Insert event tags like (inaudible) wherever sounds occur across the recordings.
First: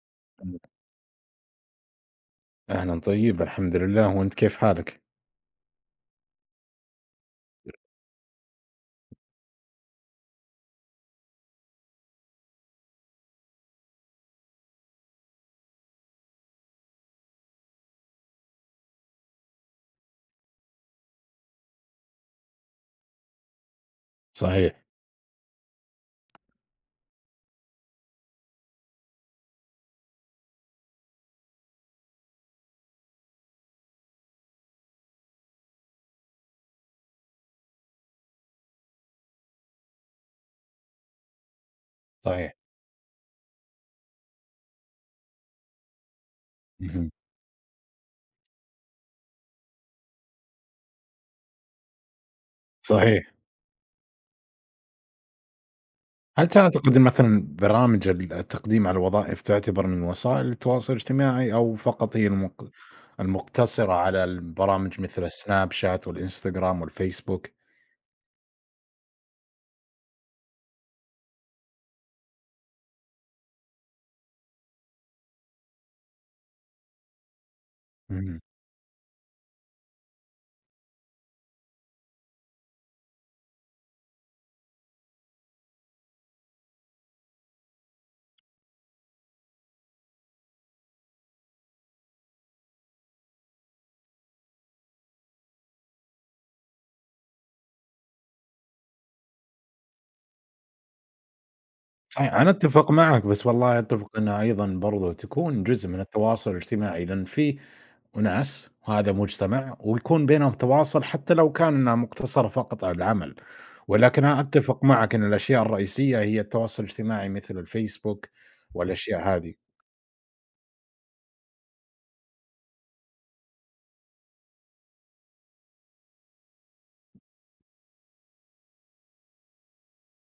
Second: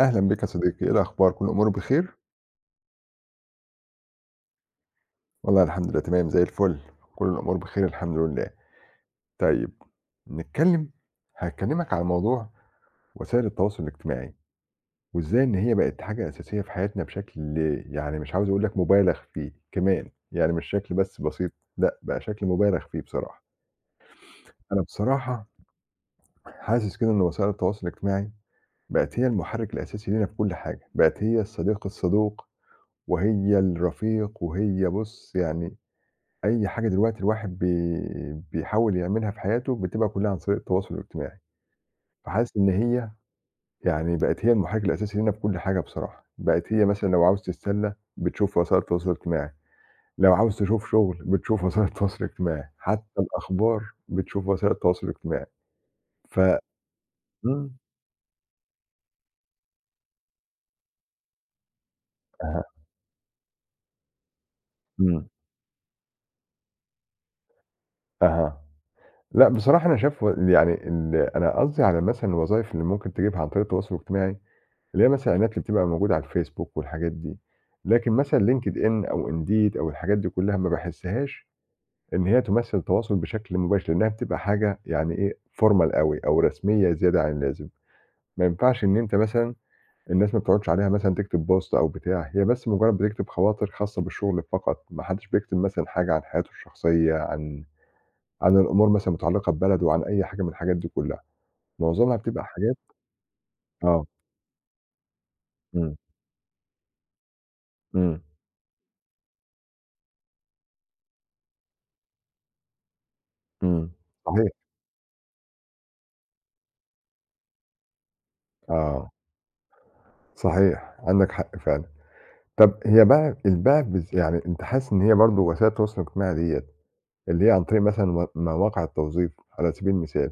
أهلا بك يا صديقي، إيه الأخبار؟ كل الأمور بخير؟ أهلًا طيب، الحمد لله، وأنت كيف حالك؟ والله الحمد لله تمام زي الفل، كل الأمور بخير الحمد لله. طيب، نتكلم هاكلمك عن موضوع وسائل التواصل الاجتماعي، وإزاي إن هي بقت حاجة أساسية في حياتنا بشكل، يعني مش عاوز أقول لك مبالغ فيه كمان، يعني مش شكل بس بسيط، لأ بقى شكل مبالغ فيه بصراحة. صحيح، أنا بصراحة حاسس كده إن وسائل التواصل الاجتماعي بقت هي المحرك الأساسي لينا في كل حاجة، بقت هي الصديق الصدوق وهي الرفيق وهي بُص، يعني أي حاجة دلوقتي الواحد بيحاول يعملها في حياته بتبقى كلّها عن طريق التواصل الاجتماعي، صحيح. فحاسس إن هي، يعني بقت هي المحرك الأساسي لينا في كل حاجة بصراحة، بقت هي مثلًا اهم، لو عاوز تتسلّى بتشوف وسائل التواصل الاجتماعي، لو عاوز تشوف شغل بتشوف (laughs) وسائل التواصل الاجتماعي، حتى صحيح. الأخبار بتشوف وسائل التواصل الاجتماعي. ف هل تعتقد إن مثلًا إمم. برامج التقديم على الوظائف تعتبر من وسائل التواصل الاجتماعي أو فقط هي أها. المقتصرة على البرامج مثل إمم. السناب شات والإنستغرام والفيسبوك؟ أها. لأ بصراحة أنا شايف، يعني أنا قصدي على مثلًا الوظايف اللي ممكن تجيبها عن طريق التواصل الاجتماعي، اللي هي مثلًا الإعلانات اللي بتبقى موجودة على الفيسبوك والحاجات دي، لكن مثلًا اهم، LinkedIn أو Indeed أو الحاجات دي كلّها ما باحسّهاش إن هي تمثّل تواصل بشكل مباشر، لإنها بتبقى حاجة يعني إيه formal أوي أو رسمية زيادة عن اللازم، ما ينفعش إن أنت مثلًا، الناس ما بتقعدش عليها مثلًا تكتب بوست أو بتاع، هي بس مجرّد بتكتب خواطر خاصة بالشغل فقط، ما حدّش بيكتب مثلًا حاجة عن حياته الشخصية، عن الأمور مثلًا متعلقة ببلده، عن أي حاجة من الحاجات دي كلّها، معظمها صحيح، بتبقى أنا حاجات. أتفق معك، بس والله آه. أتفق إنها أيضًا برضو تكون جزء إمم. من التواصل الاجتماعي، لأن في إمم. وناس وهذا مجتمع ويكون بينهم تواصل حتى لو كان إنها مقتصرة فقط على العمل، إمم. ولكن أنا صحيح. أتفق معك إن الأشياء الرئيسية هي التواصل الاجتماعي مثل الفيسبوك آه. والأشياء هذه، صحيح، عندك حق فعلًا. طَب هي بقى، البيع بالذ يعني أنت حاسس إن هي برضه وسائل التواصل الاجتماعي ديّة، اللي هي عن طريق مثلًا مواقع التوظيف على سبيل المثال،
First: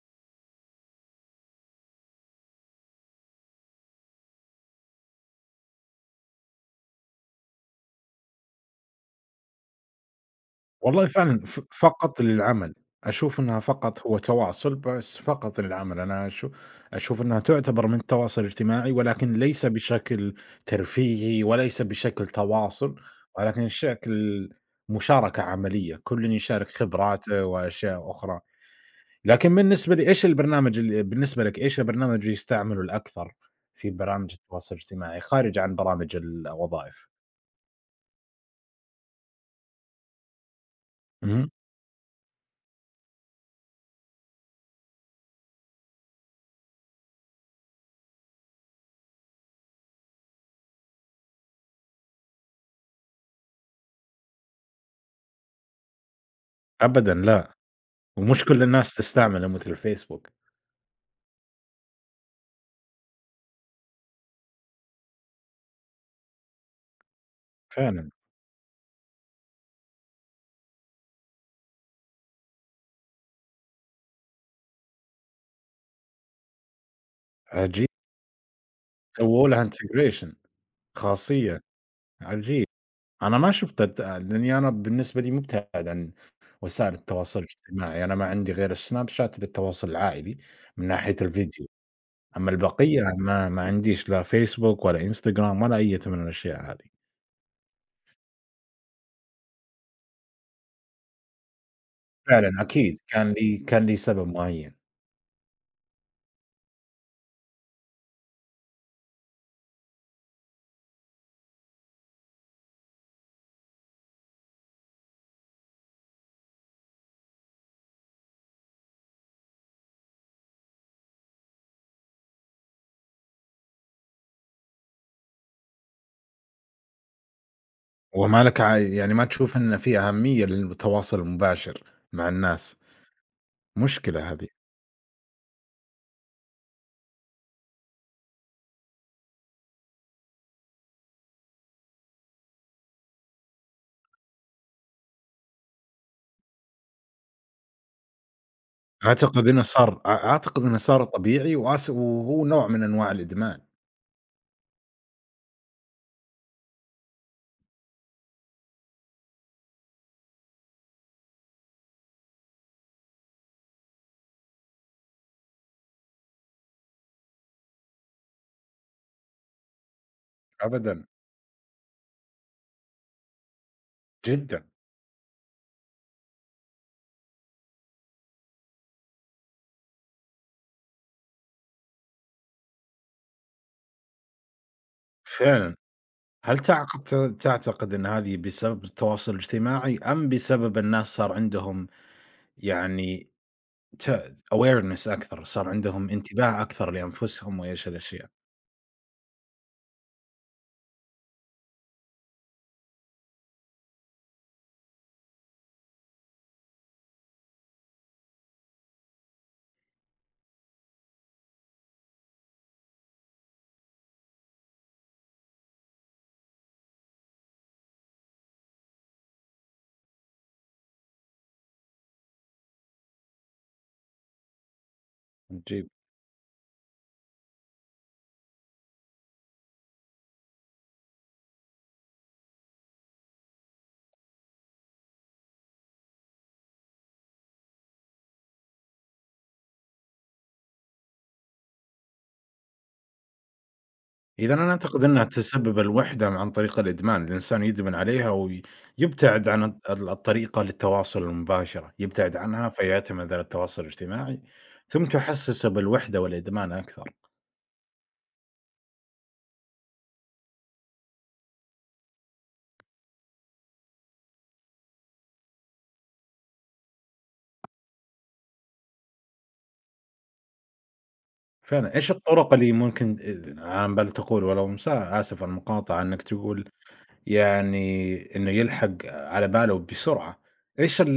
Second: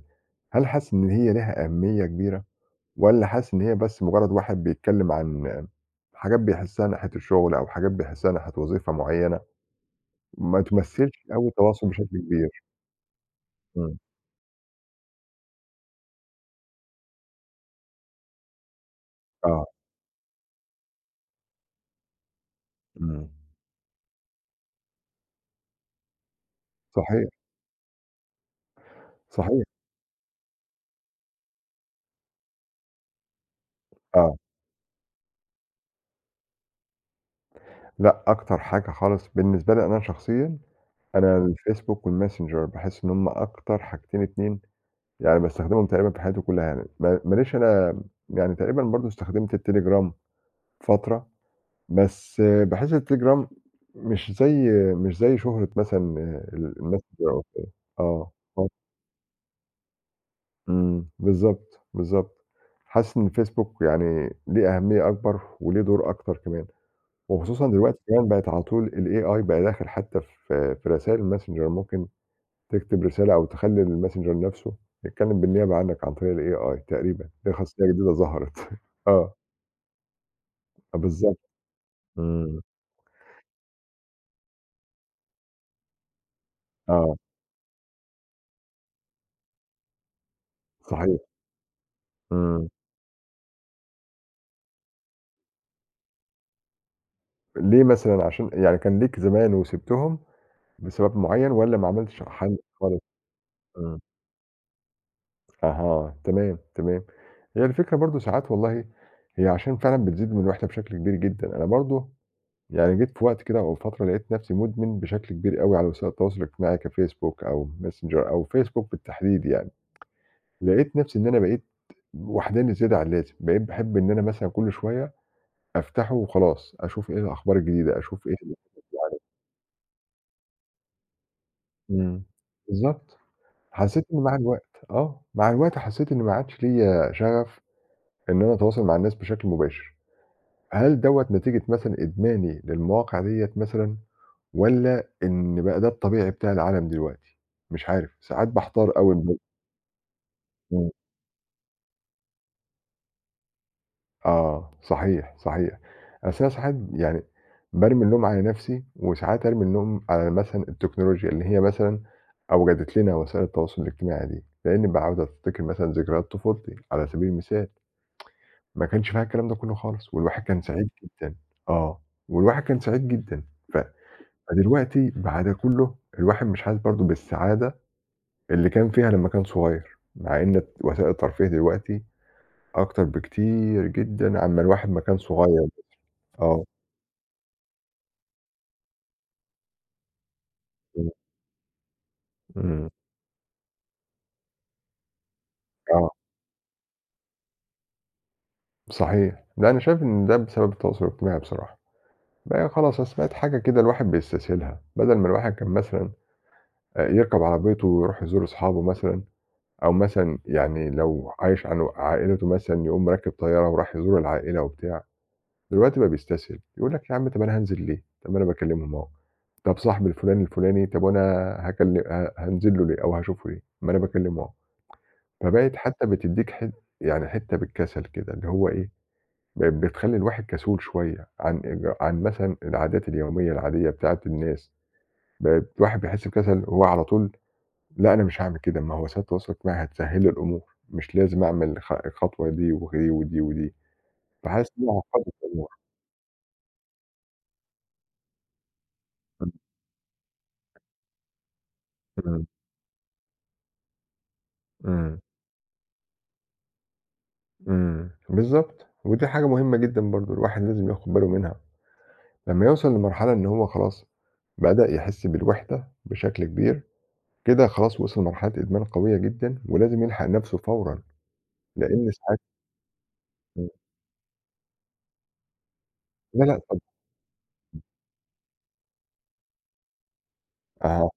هل حاسس إن هي ليها أهمية كبيرة، والّا حاسس إن هي بس مجرّد واحد بيتكلّم عن حاجات بيحسّها ناحية الشغل أو حاجات بيحسّها ناحية وظيفة معيّنة، ما والله تمثّلش فعلًا أوي التواصل بشكل فقط كبير؟ للعمل، أشوف إنها إمم. فقط هو تواصل بس فقط للعمل، أنا أش أشوف إنها تعتبر من التواصل الاجتماعي ولكن آه. ليس بشكل ترفيهي وليس بشكل تواصل، إمم. ولكن شكل مشاركة عملية، كل يشارك صحيح، خبراته وأشياء أخرى. لكن صحيح. بالنسبة لي إيش البرنامج ال بالنسبة لك إيش البرنامج اللي يستعمله الأكثر في برامج آه. التواصل الاجتماعي خارج عن برامج الوظائف؟ لأ، أكتر حاجة خالص بالنسبة لي أنا شخصيًا، أنا اهم، الفيسبوك والماسنجر باحس إن هُم أكتر حاجتين 2، يعني باستخدمهم تقريبًا في حياتي كلّها، يعني ما ماليش أنا، يعني تقريبًا برضه استخدمت التليجرام فترة، بس باحس التليجرام مش زي مش زي شهرة مثلًا أبدًا الماسنجر أو لأ، كده. آه. ومش كل آه. الناس تستعمله مثل الفيسبوك، إمم، بالضبط، بالضبط. حاسس إن الفيسبوك يعني ليه أهمية أكبر وليه دور أكتر كمان، وخصوصًا دلوقتي فعلًا كمان بقت على طول الAI بقى داخل حتى في رسايل الماسنجر، ممكن تكتب رسالة أو تخلّي الMessenger نَفْسه يتكلّم بالنيابة عنّك عن طريق الAI تقريبًا، دي خاصية عجيب جديدة ظهرت. (laughs) آه، سووا لها integration بالضبط. خاصية، إمم. عجيب أنا ما شفتها لأني أنا بالنسبة لي مبتعد عن وسائل آه. التواصل الاجتماعي، أنا ما عندي غير السناب شات للتواصل العائلي من ناحية صحيح. الفيديو، أما إمم. البقية ما عنديش لا فيسبوك ولا إنستجرام ولا أية من الأشياء هذه. ليه مثلًا؟ عشان يعني كان ليك زمان وسِبتهم بسبب معيّن، والّا ما عملتش فعلًا حل أكيد، خالص؟ كان لي إمم. سبب معيّن، أها، تمام، تمام. هي الفكرة برضه ساعات والله، هي عشان فعلًا بتزيد من الوحدة بشكل كبير جدًا، أنا برضه يعني جيت في وقت كده أو فترة لقيت نَفْسي مُدمن بشكل كبير أوي على وسائل التواصل الاجتماعي، كFacebook أو Messenger أو Facebook بالتحديد يعني. لقيت نفسي إن أنا بقيت وحداني زيادة عن اللازم، بقيت باحب إن أنا مثلًا كل شوية أفتحه وخلاص، أشوف إيه الأخبار الجديدة، أشوف إيه وما لك ع يعني ما تشوف إن في أهمية للتواصل المباشر إمم، مع الناس، بالضبط، حسيت إن مشكلة مع هذه، الوقت آه، مع الوقت حسيت إن ما عادش ليّا شغف إن أنا أتواصل مع الناس بشكل مباشر، هل دوّة نتيجة مثلًا إدماني للمواقع ديّة مثلًا، والّا إن بقى ده الطبيعي بتاع العالم دلوقتي؟ مش عارف، ساعات باحتار أوي. أعتقد إنه صار أ أعتقد إنه إمم. صار طبيعي وهو نوع من أنواع الإدمان، آه، صحيح، صحيح. أصل أنا ساعات يعني بارمي اللوم على نَفْسي، وساعات أرمي اللوم على مثلًا التكنولوجيا اللي هي مثلًا أوجدت لنا وسائل التواصل الاجتماعي دي، لإنّي باعُود أفتكر مثلًا ذكريات طفولتي على سبيل المثال، ما كانش فيها الكلام ده كُلّه خالص والواحد كان سعيد أبدًا، جدًا. آه، والواحد كان سعيد جدًا. ف جدًا، فدلوقتي بعد ده كُلّه الواحد مش حاسس برضه بالسعادة اللي كان فيها لمّا كان صغير، مع إن وسائل الترفيه دلوقتي أكتر بكتير جدًا عمّا الواحد ما كان صغير. فعلًا، هل آه. تعقت تعتقد إن هذه بسبب التواصل الاجتماعي أم بسبب إمم. الناس صار عندهم إمم. يعني ت awareness أكثر، صار آه، عندهم انتباه أكثر لأنفسهم وإيش الأشياء؟ صحيح. لأ أنا شايف إن ده بسبب التواصل الاجتماعي بصراحة، بقى خلاص أصل بقت حاجة كده الواحد بيستسهلها، بدل ما الواحد كان مثلًا يركب عربيته ويروح يزور أصحابه مثلًا، أو مثلًا يعني لو عايش عن عائلته مثلًا يقوم راكب طيارة وراح يزور العائلة وبتاع، دلوقتي بقى بيستسهل، يقول لك يا عم، طب أنا هانزل ليه؟ طب ما أنا باكلمهم أهو، طب صاحبي الفلاني الفلاني، طب وأنا هاكل ه هانزل له ليه أو هاشوفه ليه؟ ما أنا باكلمه أهو، فبقت حتى بتدّيك يعني حتة بالكسل كده اللي هو إيه، بتخلّي الواحد كسول شوية عن إج عن مثلًا العادات اليومية العادية بتاعة الناس، بقت الواحد بيحس بكسل هو على طول، لأ أنا مش هاعمل كده، ما هو وسائل التواصل الاجتماعي هتسهّل لي الأمور، مش لازم أعمل الخطوة دي ودي ودي ودي، إذًا فحاسس أنا إن هي أعتقد أنها عقّدِت الأمور. تسبب الوحدة عن طريق الإدمان، الإنسان يدمن عليها ويبتعد إمم. عن الطريقة للتواصل المباشرة، يبتعد إمم. عنها فيعتمد على التواصل الاجتماعي، ثم إمم. تحسسه بالوحدة والإدمان أكثر، إمم، بالضبط، ودي حاجة مهمة جدًا برضه الواحد لازم ياخد باله منها، لمّا يوصل لمرحلة إن هو خلاص بدأ يحس بالوحدة بشكل كبير، كده خلاص وصل لمرحلة إدمان قوية جدًا، ولازم يلحق نَفْسه فورًا. فعلًا لإن إيش ساعات، الطرق اللي ممكن إمم، عم بال تقول ولو آسف على المقاطعة إنك لا، لأ تقول طبعًا، يعني إنه يلحق على باله بسرعة، إيش آه،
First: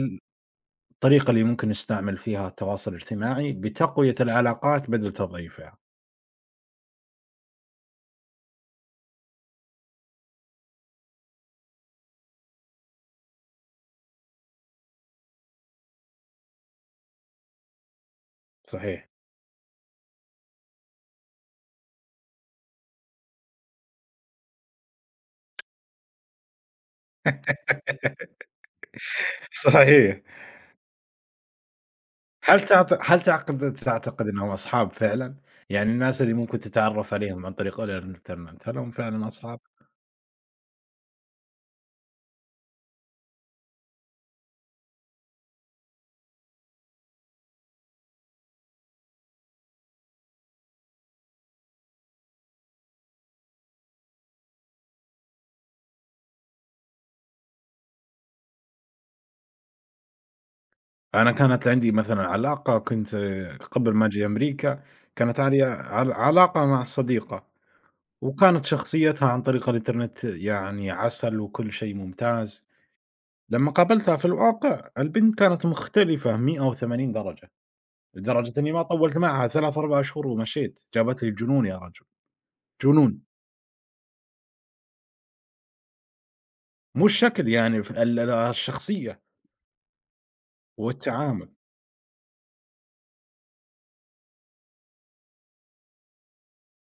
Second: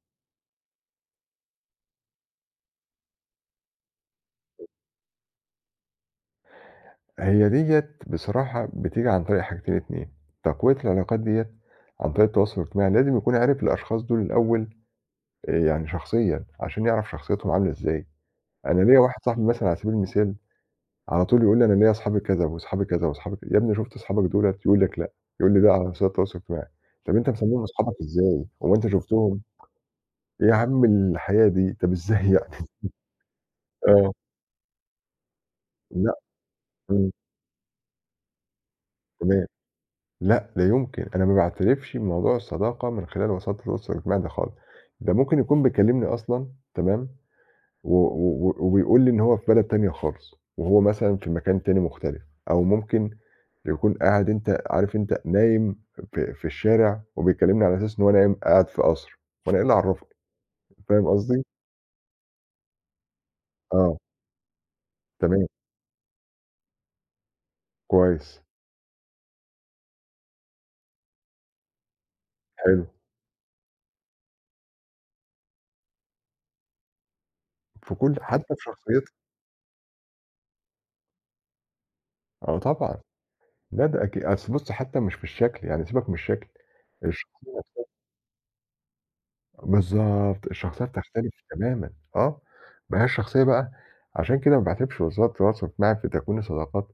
الطريقة اللي ممكن نستعمل فيها التواصل الاجتماعي بتقوية العلاقات بدل تضعيفها؟ هي ديّة بصراحة بتيجي عن طريق حاجتين، 2 تقوية العلاقات ديّة عن طريق التواصل الاجتماعي، لازم يكون عارف الأشخاص دول الأول، يعني شخصيًا، عشان يعرف شخصيتهم عاملة إزاي. أنا ليّا صحيح، واحد صاحبي مثلًا على سبيل المثال، على طول يقول لي أنا ليّا أصحابي كذا، وأصحابي كذا، وأصحابي كذا، يا ابني شُفت أصحابك دُولة؟ يقول لك لأ، يقول لي ده على وسائل التواصل الاجتماعي. طَب أنت مسميهم أصحابك إزاي؟ هو أنت شُفتهم؟ (laughs) صحيح. إيه يا عم الحياة دي؟ طَب إزاي هل يعني؟ تعت هل تعقد آه، تعتقد إنهم أصحاب فعلًا؟ يعني لأ، الناس اللي ممكن إمم، تتعرّف عليهم عن طريق الإنترنت، هل هم فعلًا تمام. أصحاب؟ لأ، لا يمكن، أنا ما باعترفش بموضوع الصداقة من خلال وساطة التواصل الاجتماعي ده خالص، ده ممكن يكون بيكلمني أصلًا، تمام، و و و وبيقول لي إن هو في بلد تانية خالص، وهو مثلًا في مكان تاني مختلف، أو ممكن يكون قاعد، أنت عارف، أنت نايم في الشارع وبيكلمني على أساس إن هو نايم قاعد في قصر، وأنا إيه اللي عرّفني؟ فاهم أنا قصدي؟ كانت عندي مثلًا علاقة كنت قبل آه، ما أجي أمريكا، كانت تمام، علي عل علاقة مع صديقة، كويس، وكانت شخصيتها عن طريق الإنترنت يعني عسل وكل شيء ممتاز، حلو، لمّا قابلتها في الواقع البنت كانت مختلفة 180 درجة، في كل حتى لدرجة في إني ما شخصيتها، طوّلت معها 3، 4 شهور ومشيت، جابت لي جنون يا رجل، آه طبعًا. جنون. لا ده أصل بُص، حتى مش في الشكل، يعني سيبك من الشكل، مو الشكل الشخصية يعني نفسها. ف ال ال الشخصية بالضبط، الشخصية بتختلف والتعامل، تمامًا، آه، ما هي الشخصية بقى، عشان كده ما باعتبرش وسيلة التواصل الاجتماعي في تكوين الصداقات،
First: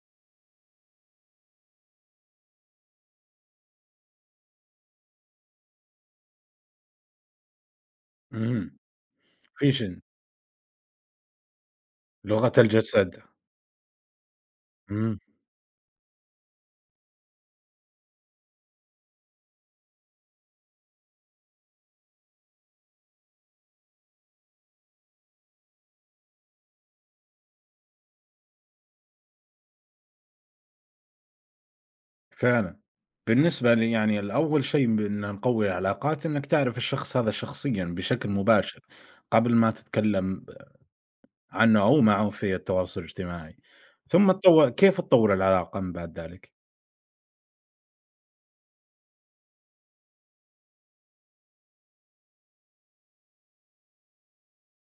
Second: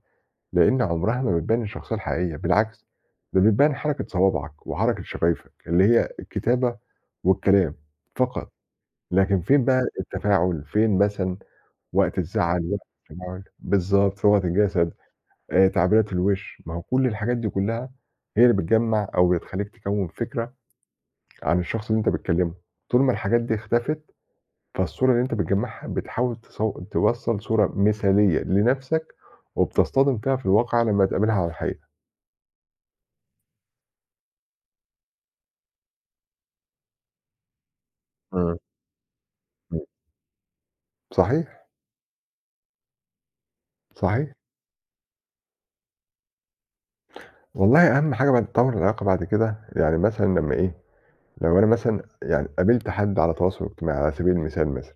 لإن عمرها ما بتبان الشخصية الحقيقية، بالعكس ده بتبان حركة صوابعك وحركة شفايفك، اللي هي الكتابة والكلام فقط، إمم، لكن فين بقى vision التفاعل؟ فين مثلًا وقت لغة الزعل؟ وقت الجسد، التفاعل بالضبط، لغة الجسد، إمم، تعبيرات الوش، ما هو كل الحاجات دي كلها هي اللي بتجمّع، أو بتخلّيك تكوّن فكرة عن الشخص اللي أنت بتكلمه، طول ما الحاجات دي اختفت فالصورة اللي أنت بتجمّعها بتحاول توصّل صورة مثالية لنَفْسك، وبتصطدم فيها في الواقع لمّا تقابلها على الحقيقة. فعلًا. بالنسبة لي يعني أول شيء بإن نقوي العلاقات إنك تعرف الشخص هذا شخصيًا بشكل إمم. مباشر، قبل ما إمم. تتكلم صحيح، عنه أو معه في التواصل الاجتماعي، ثم صحيح. كيف تطور العلاقة من بعد ذلك؟ والله أهم حاجة بعد تطوّر العلاقة بعد كده، يعني مثلًا لمّا إيه، لو أنا مثلًا يعني قابلت حد على تواصل اجتماعي على سبيل المثال مثلًا،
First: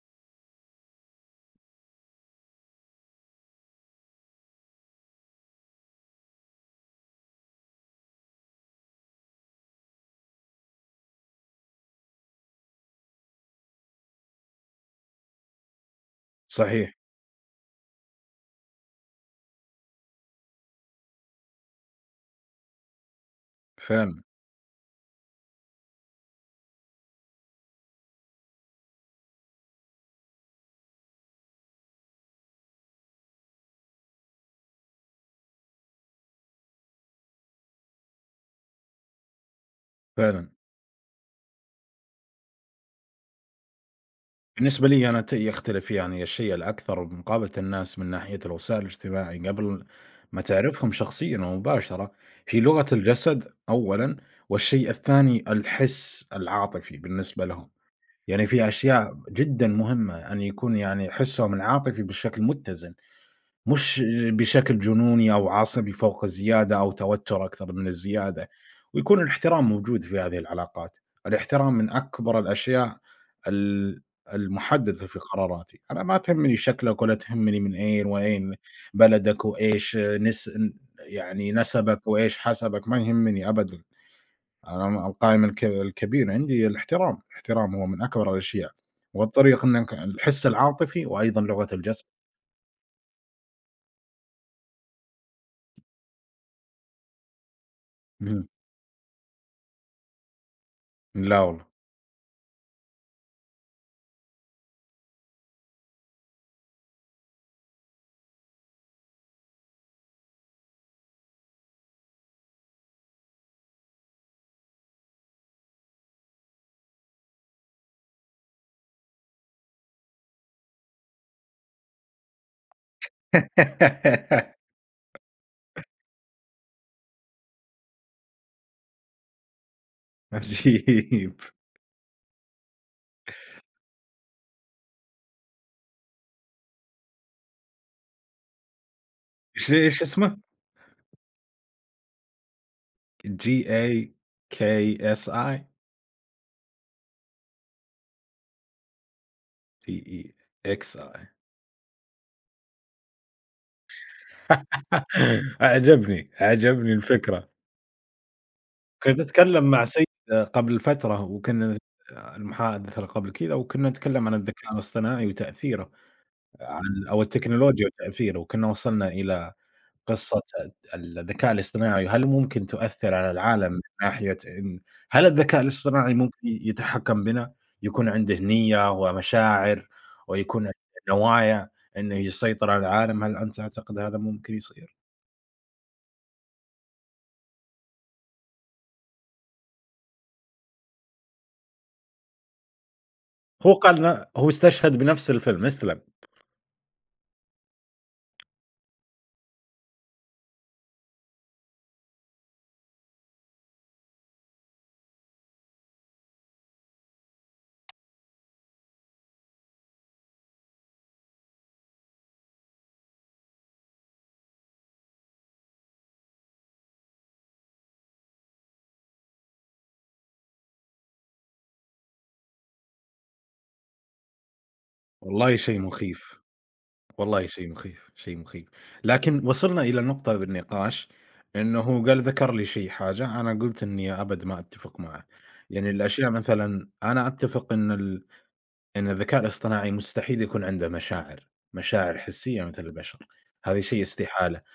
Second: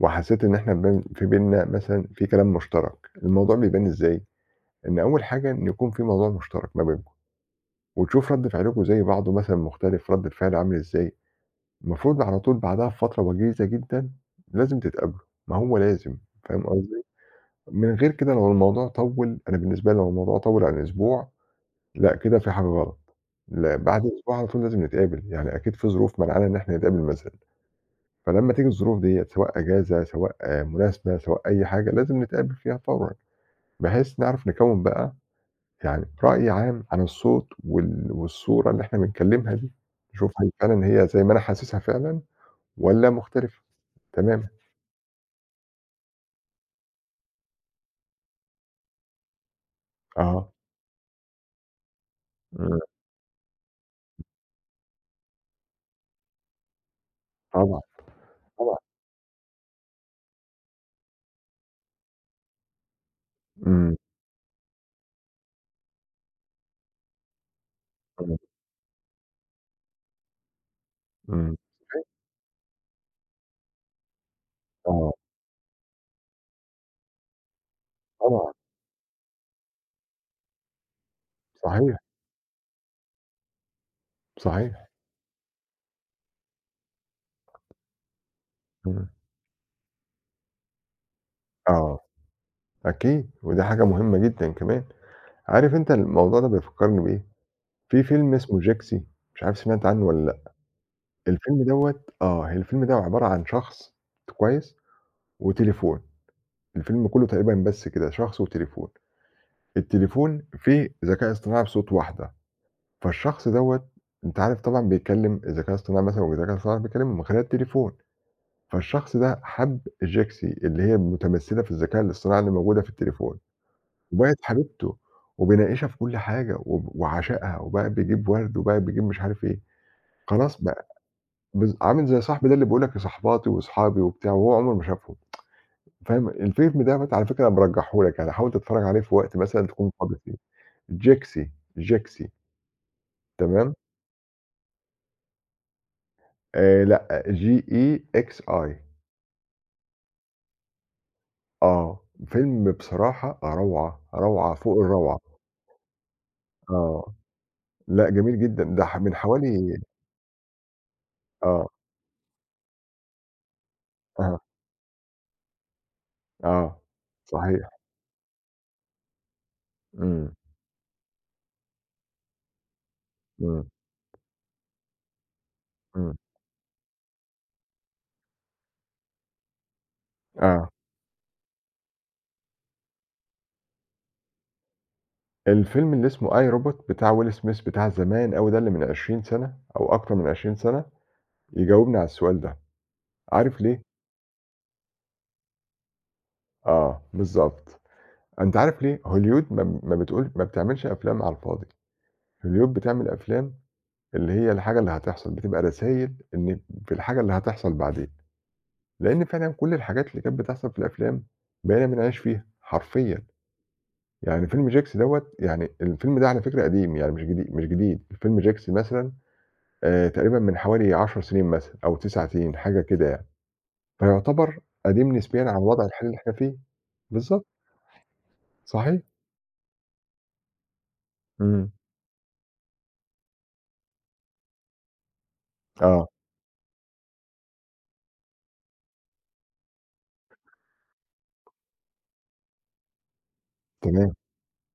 وحسّيت إن إحنا بيننا مثلًا في كلام مشترك، الموضوع بيبان إزاي؟ إن أول حاجة إن يكون في موضوع مشترك ما بينكم، وتشوف رَد فعلكم زي بعضه مثلًا مختلف، رَد الفعل عامل إزاي. المفروض على طول بعدها بفترة وجيزة جدًا لازم تتقابلوا، ما هو لازم، فاهم صحيح، قصدي؟ من غير كده لو الموضوع طوِّل، أنا بالنسبة لي لو الموضوع طوِّل عن أسبوع، لأ كده في حاجة غلط، لأ بعد فعلًا، أسبوع على طول لازم نتقابل، يعني أكيد في ظروف منعانا إن إحنا نتقابل مثلًا، فلمّا تيجي الظروف ديّة سواء إجازة سواء مناسبة سواء أي حاجة، لازم نتقابل فيها فورًا، بحيث نعرف نكوِّن بقى يعني رأي عام عن الصوت والصورة اللي إحنا بنكلمها دي، نشوف فعلًا. هل فعلًا هي زي ما أنا حاسسها فعلًا، والّا مختلفة تمامًا. بالنسبة لي أنا يختلف يعني الشيء الأكثر مقابلة الناس من ناحية الوسائل الاجتماعي قبل ما آه، تعرفهم شخصيًا ومباشرة، هي إمم، لغة الجسد أولًا، والشيء الثاني الحس العاطفي بالنسبة لهم، طبعًا، يعني في طبعًا. أشياء جدًا مهمة أن يكون يعني حسهم العاطفي بشكل متزن. إمم. مش بشكل جنوني أو عصبي فوق الزيادة أو توتر أكثر من إمم. الزيادة، ويكون الاحترام موجود في هذه العلاقات، إمم. الاحترام من أكبر الأشياء ال المحددة آه، في قراراتي، أنا ما تهمني شكلك ولا تهمني من أين طبعًا، وأين بلدك وإيش يعني صحيح، نسبك وإيش حسبك ما يهمني أبدًا، صحيح، أنا م القائم الك الكبير عندي الاحترام، الاحترام هو من أكبر الأشياء، إمم، والطريق إنك الحس العاطفي وأيضًا لغة آه، الجسد. أكيد، ودي حاجة مهمة جدًا كمان. عارف أنت الموضوع ده بيفكّرني بإيه؟ في فيلم اهم، اسمه جيكسي، مش عارف سمعت عنه والّا لأ؟ لا الفيلم والله. دوّة آه، الفيلم ده عبارة عن شخص، كويس، وتليفون، الفيلم كُلّه تقريبًا بس كده شخص وتليفون، التليفون فيه ذكاء اصطناعي بصوت واحدة. فالشخص دوّة، أنت عارف طبعًا، بيتكلّم الذكاء الاصطناعي مثلًا والذكاء الاصطناعي بيتكلّم من خلال التليفون، فالشخص ده حَب الجيكسي اللي هي متمثّلة في الذكاء الاصطناعي اللي موجودة في التليفون، وبقت (laughs) حبيبته وبيناقشها في كل حاجة وعشقها، وبقى بيجيب ورد، وبقى بيجيب مش عارف إيه، خلاص بقى عجيب عامل زي صاحبي ده اللي بيقول لك صاحباتي وأصحابي وبتاع وهو عمره ما شافهم، فاهم؟ الفيلم دوّة على فكرة أنا بارجّحه لك، يعني حاول تتفرّج عليه في وقت مثلًا إيش تكون إيش فاضي فيه، اسمه؟ جيكسي، جيكسي، تمام؟ GAKSI لأ GEXI. GEXI آه، فيلم بصراحة روعة، روعة فوق الروعة، (laughs) أعجبني، أعجبني آه، الفكرة. لأ جميل جدًا، ده من كنت أتكلم حوالي، مع سيد قبل فترة آه، وكنا المحادثة اللي قبل كذا وكنا نتكلم عن أها، الذكاء الاصطناعي وتأثيره آه، أو صحيح، التكنولوجيا وتأثيره وكنا وصلنا إلى إمم، قصة الذكاء الاصطناعي، هل ممكن تؤثّر على إمم، العالم من ناحية هل الذكاء إمم، الاصطناعي ممكن يتحكّم بنا؟ يكون عنده نيّة ومشاعر ويكون آه، عنده نوايا إنه يسيطر على العالم، هل أنت تعتقد هذا ممكن يصير؟ الفيلم اللي اسمه I Robot بتاع Will Smith بتاع زمان أوي، ده اللي من 20 سنة أو أكتر من 20 سنة، يجاوبني على السؤال ده، عارف هو ليه؟ قال ن هو استشهد بنفْس الفيلم، اسلم، آه، بالضبط. أنت عارف ليه؟ هوليود، ما بتعملش أفلام على الفاضي، هوليود بتعمل أفلام اللي هي الحاجة اللي هتحصل، بتبقى رسايل إن في الحاجة اللي هتحصل بعدين. لإن فعلًا كل الحاجات اللي كانت بتحصل في الأفلام بقينا بنعيش فيها حرفيًا، يعني فيلم جاكس دوّة يعني الفيلم ده على فكرة قديم يعني مش جديد، مش جديد، فيلم جاكس مثلًا، تقريبًا من حوالي 10 سنين مثلًا أو 9 سنين، حاجة كده يعني، فيعتبر قديم نسبيًا عن والله شيء الوضع الحالي اللي إحنا مخيف. فيه. بالضبط، والله شيء مخيف، شيء مخيف. صحيح، لكن وصلنا إلى نقطة بالنقاش إمم، إنه هو ذكر لي حاجة، أنا قُلت إني أبد ما أتفق معه. يعني آه، الأشياء مثلًا أنا أتفق إن الذكاء الاصطناعي مستحيل يكون عنده مشاعر، مشاعر حسية مثل البشر، هذا شيء تمام، استحالة. إمم.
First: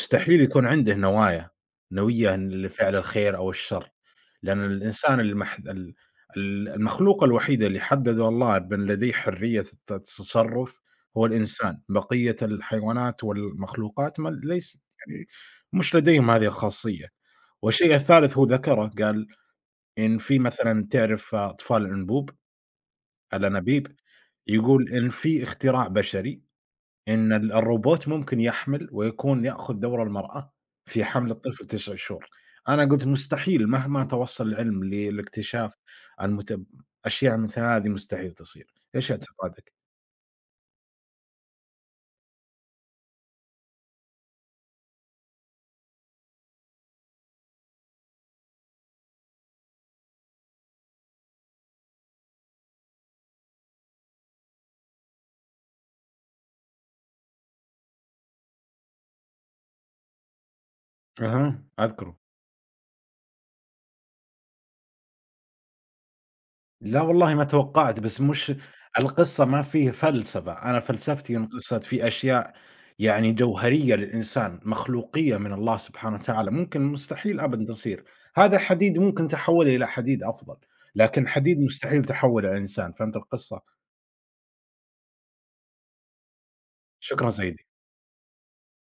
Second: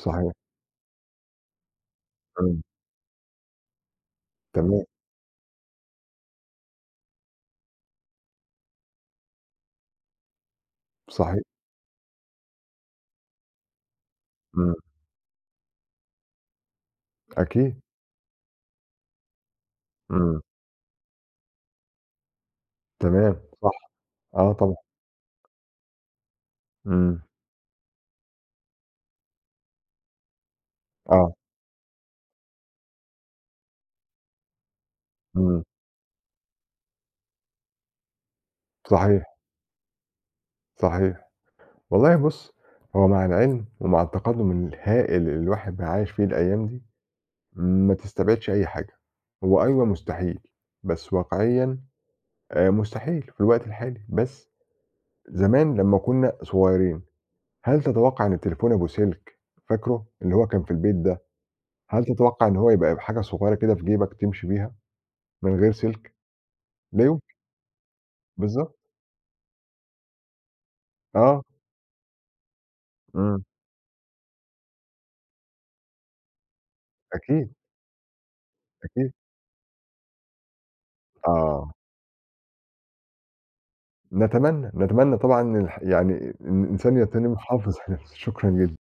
صحيح، يكون عنده نوايا، نوية إمم، لفعل الخير أو الشر. لأن تمام، الإنسان المح ال ال المخلوق الوحيد اللي حدّده الله بأن لديه حرية التصرُّف هو صحيح، الإنسان، بقية الحيوانات والمخلوقات ما إمم، ليس يعني مش لديهم هذه الخاصية، أكيد، والشيء الثالث هو ذكره، قال إن في إمم، مثلًا تعرف أطفال الأنبوب؟ تمام، الأنابيب، صح، آه طبعًا، يقول إن في اختراع بشري إمم، إن الروبوت ممكن يحمل ويكون يأخذ دور المرأة في حمل آه، الطفل 9 شهور. أنا قُلت مستحيل مهما توصّل العلم إمم، للاكتشاف المت أشياء مثل هذه مستحيل تصير. إيش صحيح، اعتقادك؟ صحيح. والله بُص، هو مع العلم ومع التقدُّم الهائل اللي الواحد بقى عايش فيه الأيام دي، ما تستبعدش أي حاجة. هو أيوه مستحيل، بس واقعيًا، مستحيل في الوقت الحالي، بس زمان لمّا كُنّا صغيرين، هل تتوقّع إن التليفون أبو سلك، فاكره؟ اللي هو كان في البيت ده، أها، هل أذكره. تتوقّع إن هو يبقى بحاجة صغيّرة كده في جيبك تمشي بيها من غير سلك؟ لا لا والله يمكن، ما توقعت، بس مش بالضبط. القصة ما فيه فلسفة، أنا فلسفتي آه، انقصت في أشياء يعني إمم، جوهرية للإنسان، مخلوقية من الله سبحانه وتعالى، ممكن مستحيل أكيد، أبدًا تصير، هذا حديد أكيد. ممكن تحوّله إلى حديد أفضل، لكن حديد آه. مستحيل تحوّله إلى إنسان، فهمت القصة؟ نتمنى طبعًا إن يعني إن الإنسان شكرًا سيدي. حافظ (laughs) على نفسه، شكرًا جدًا.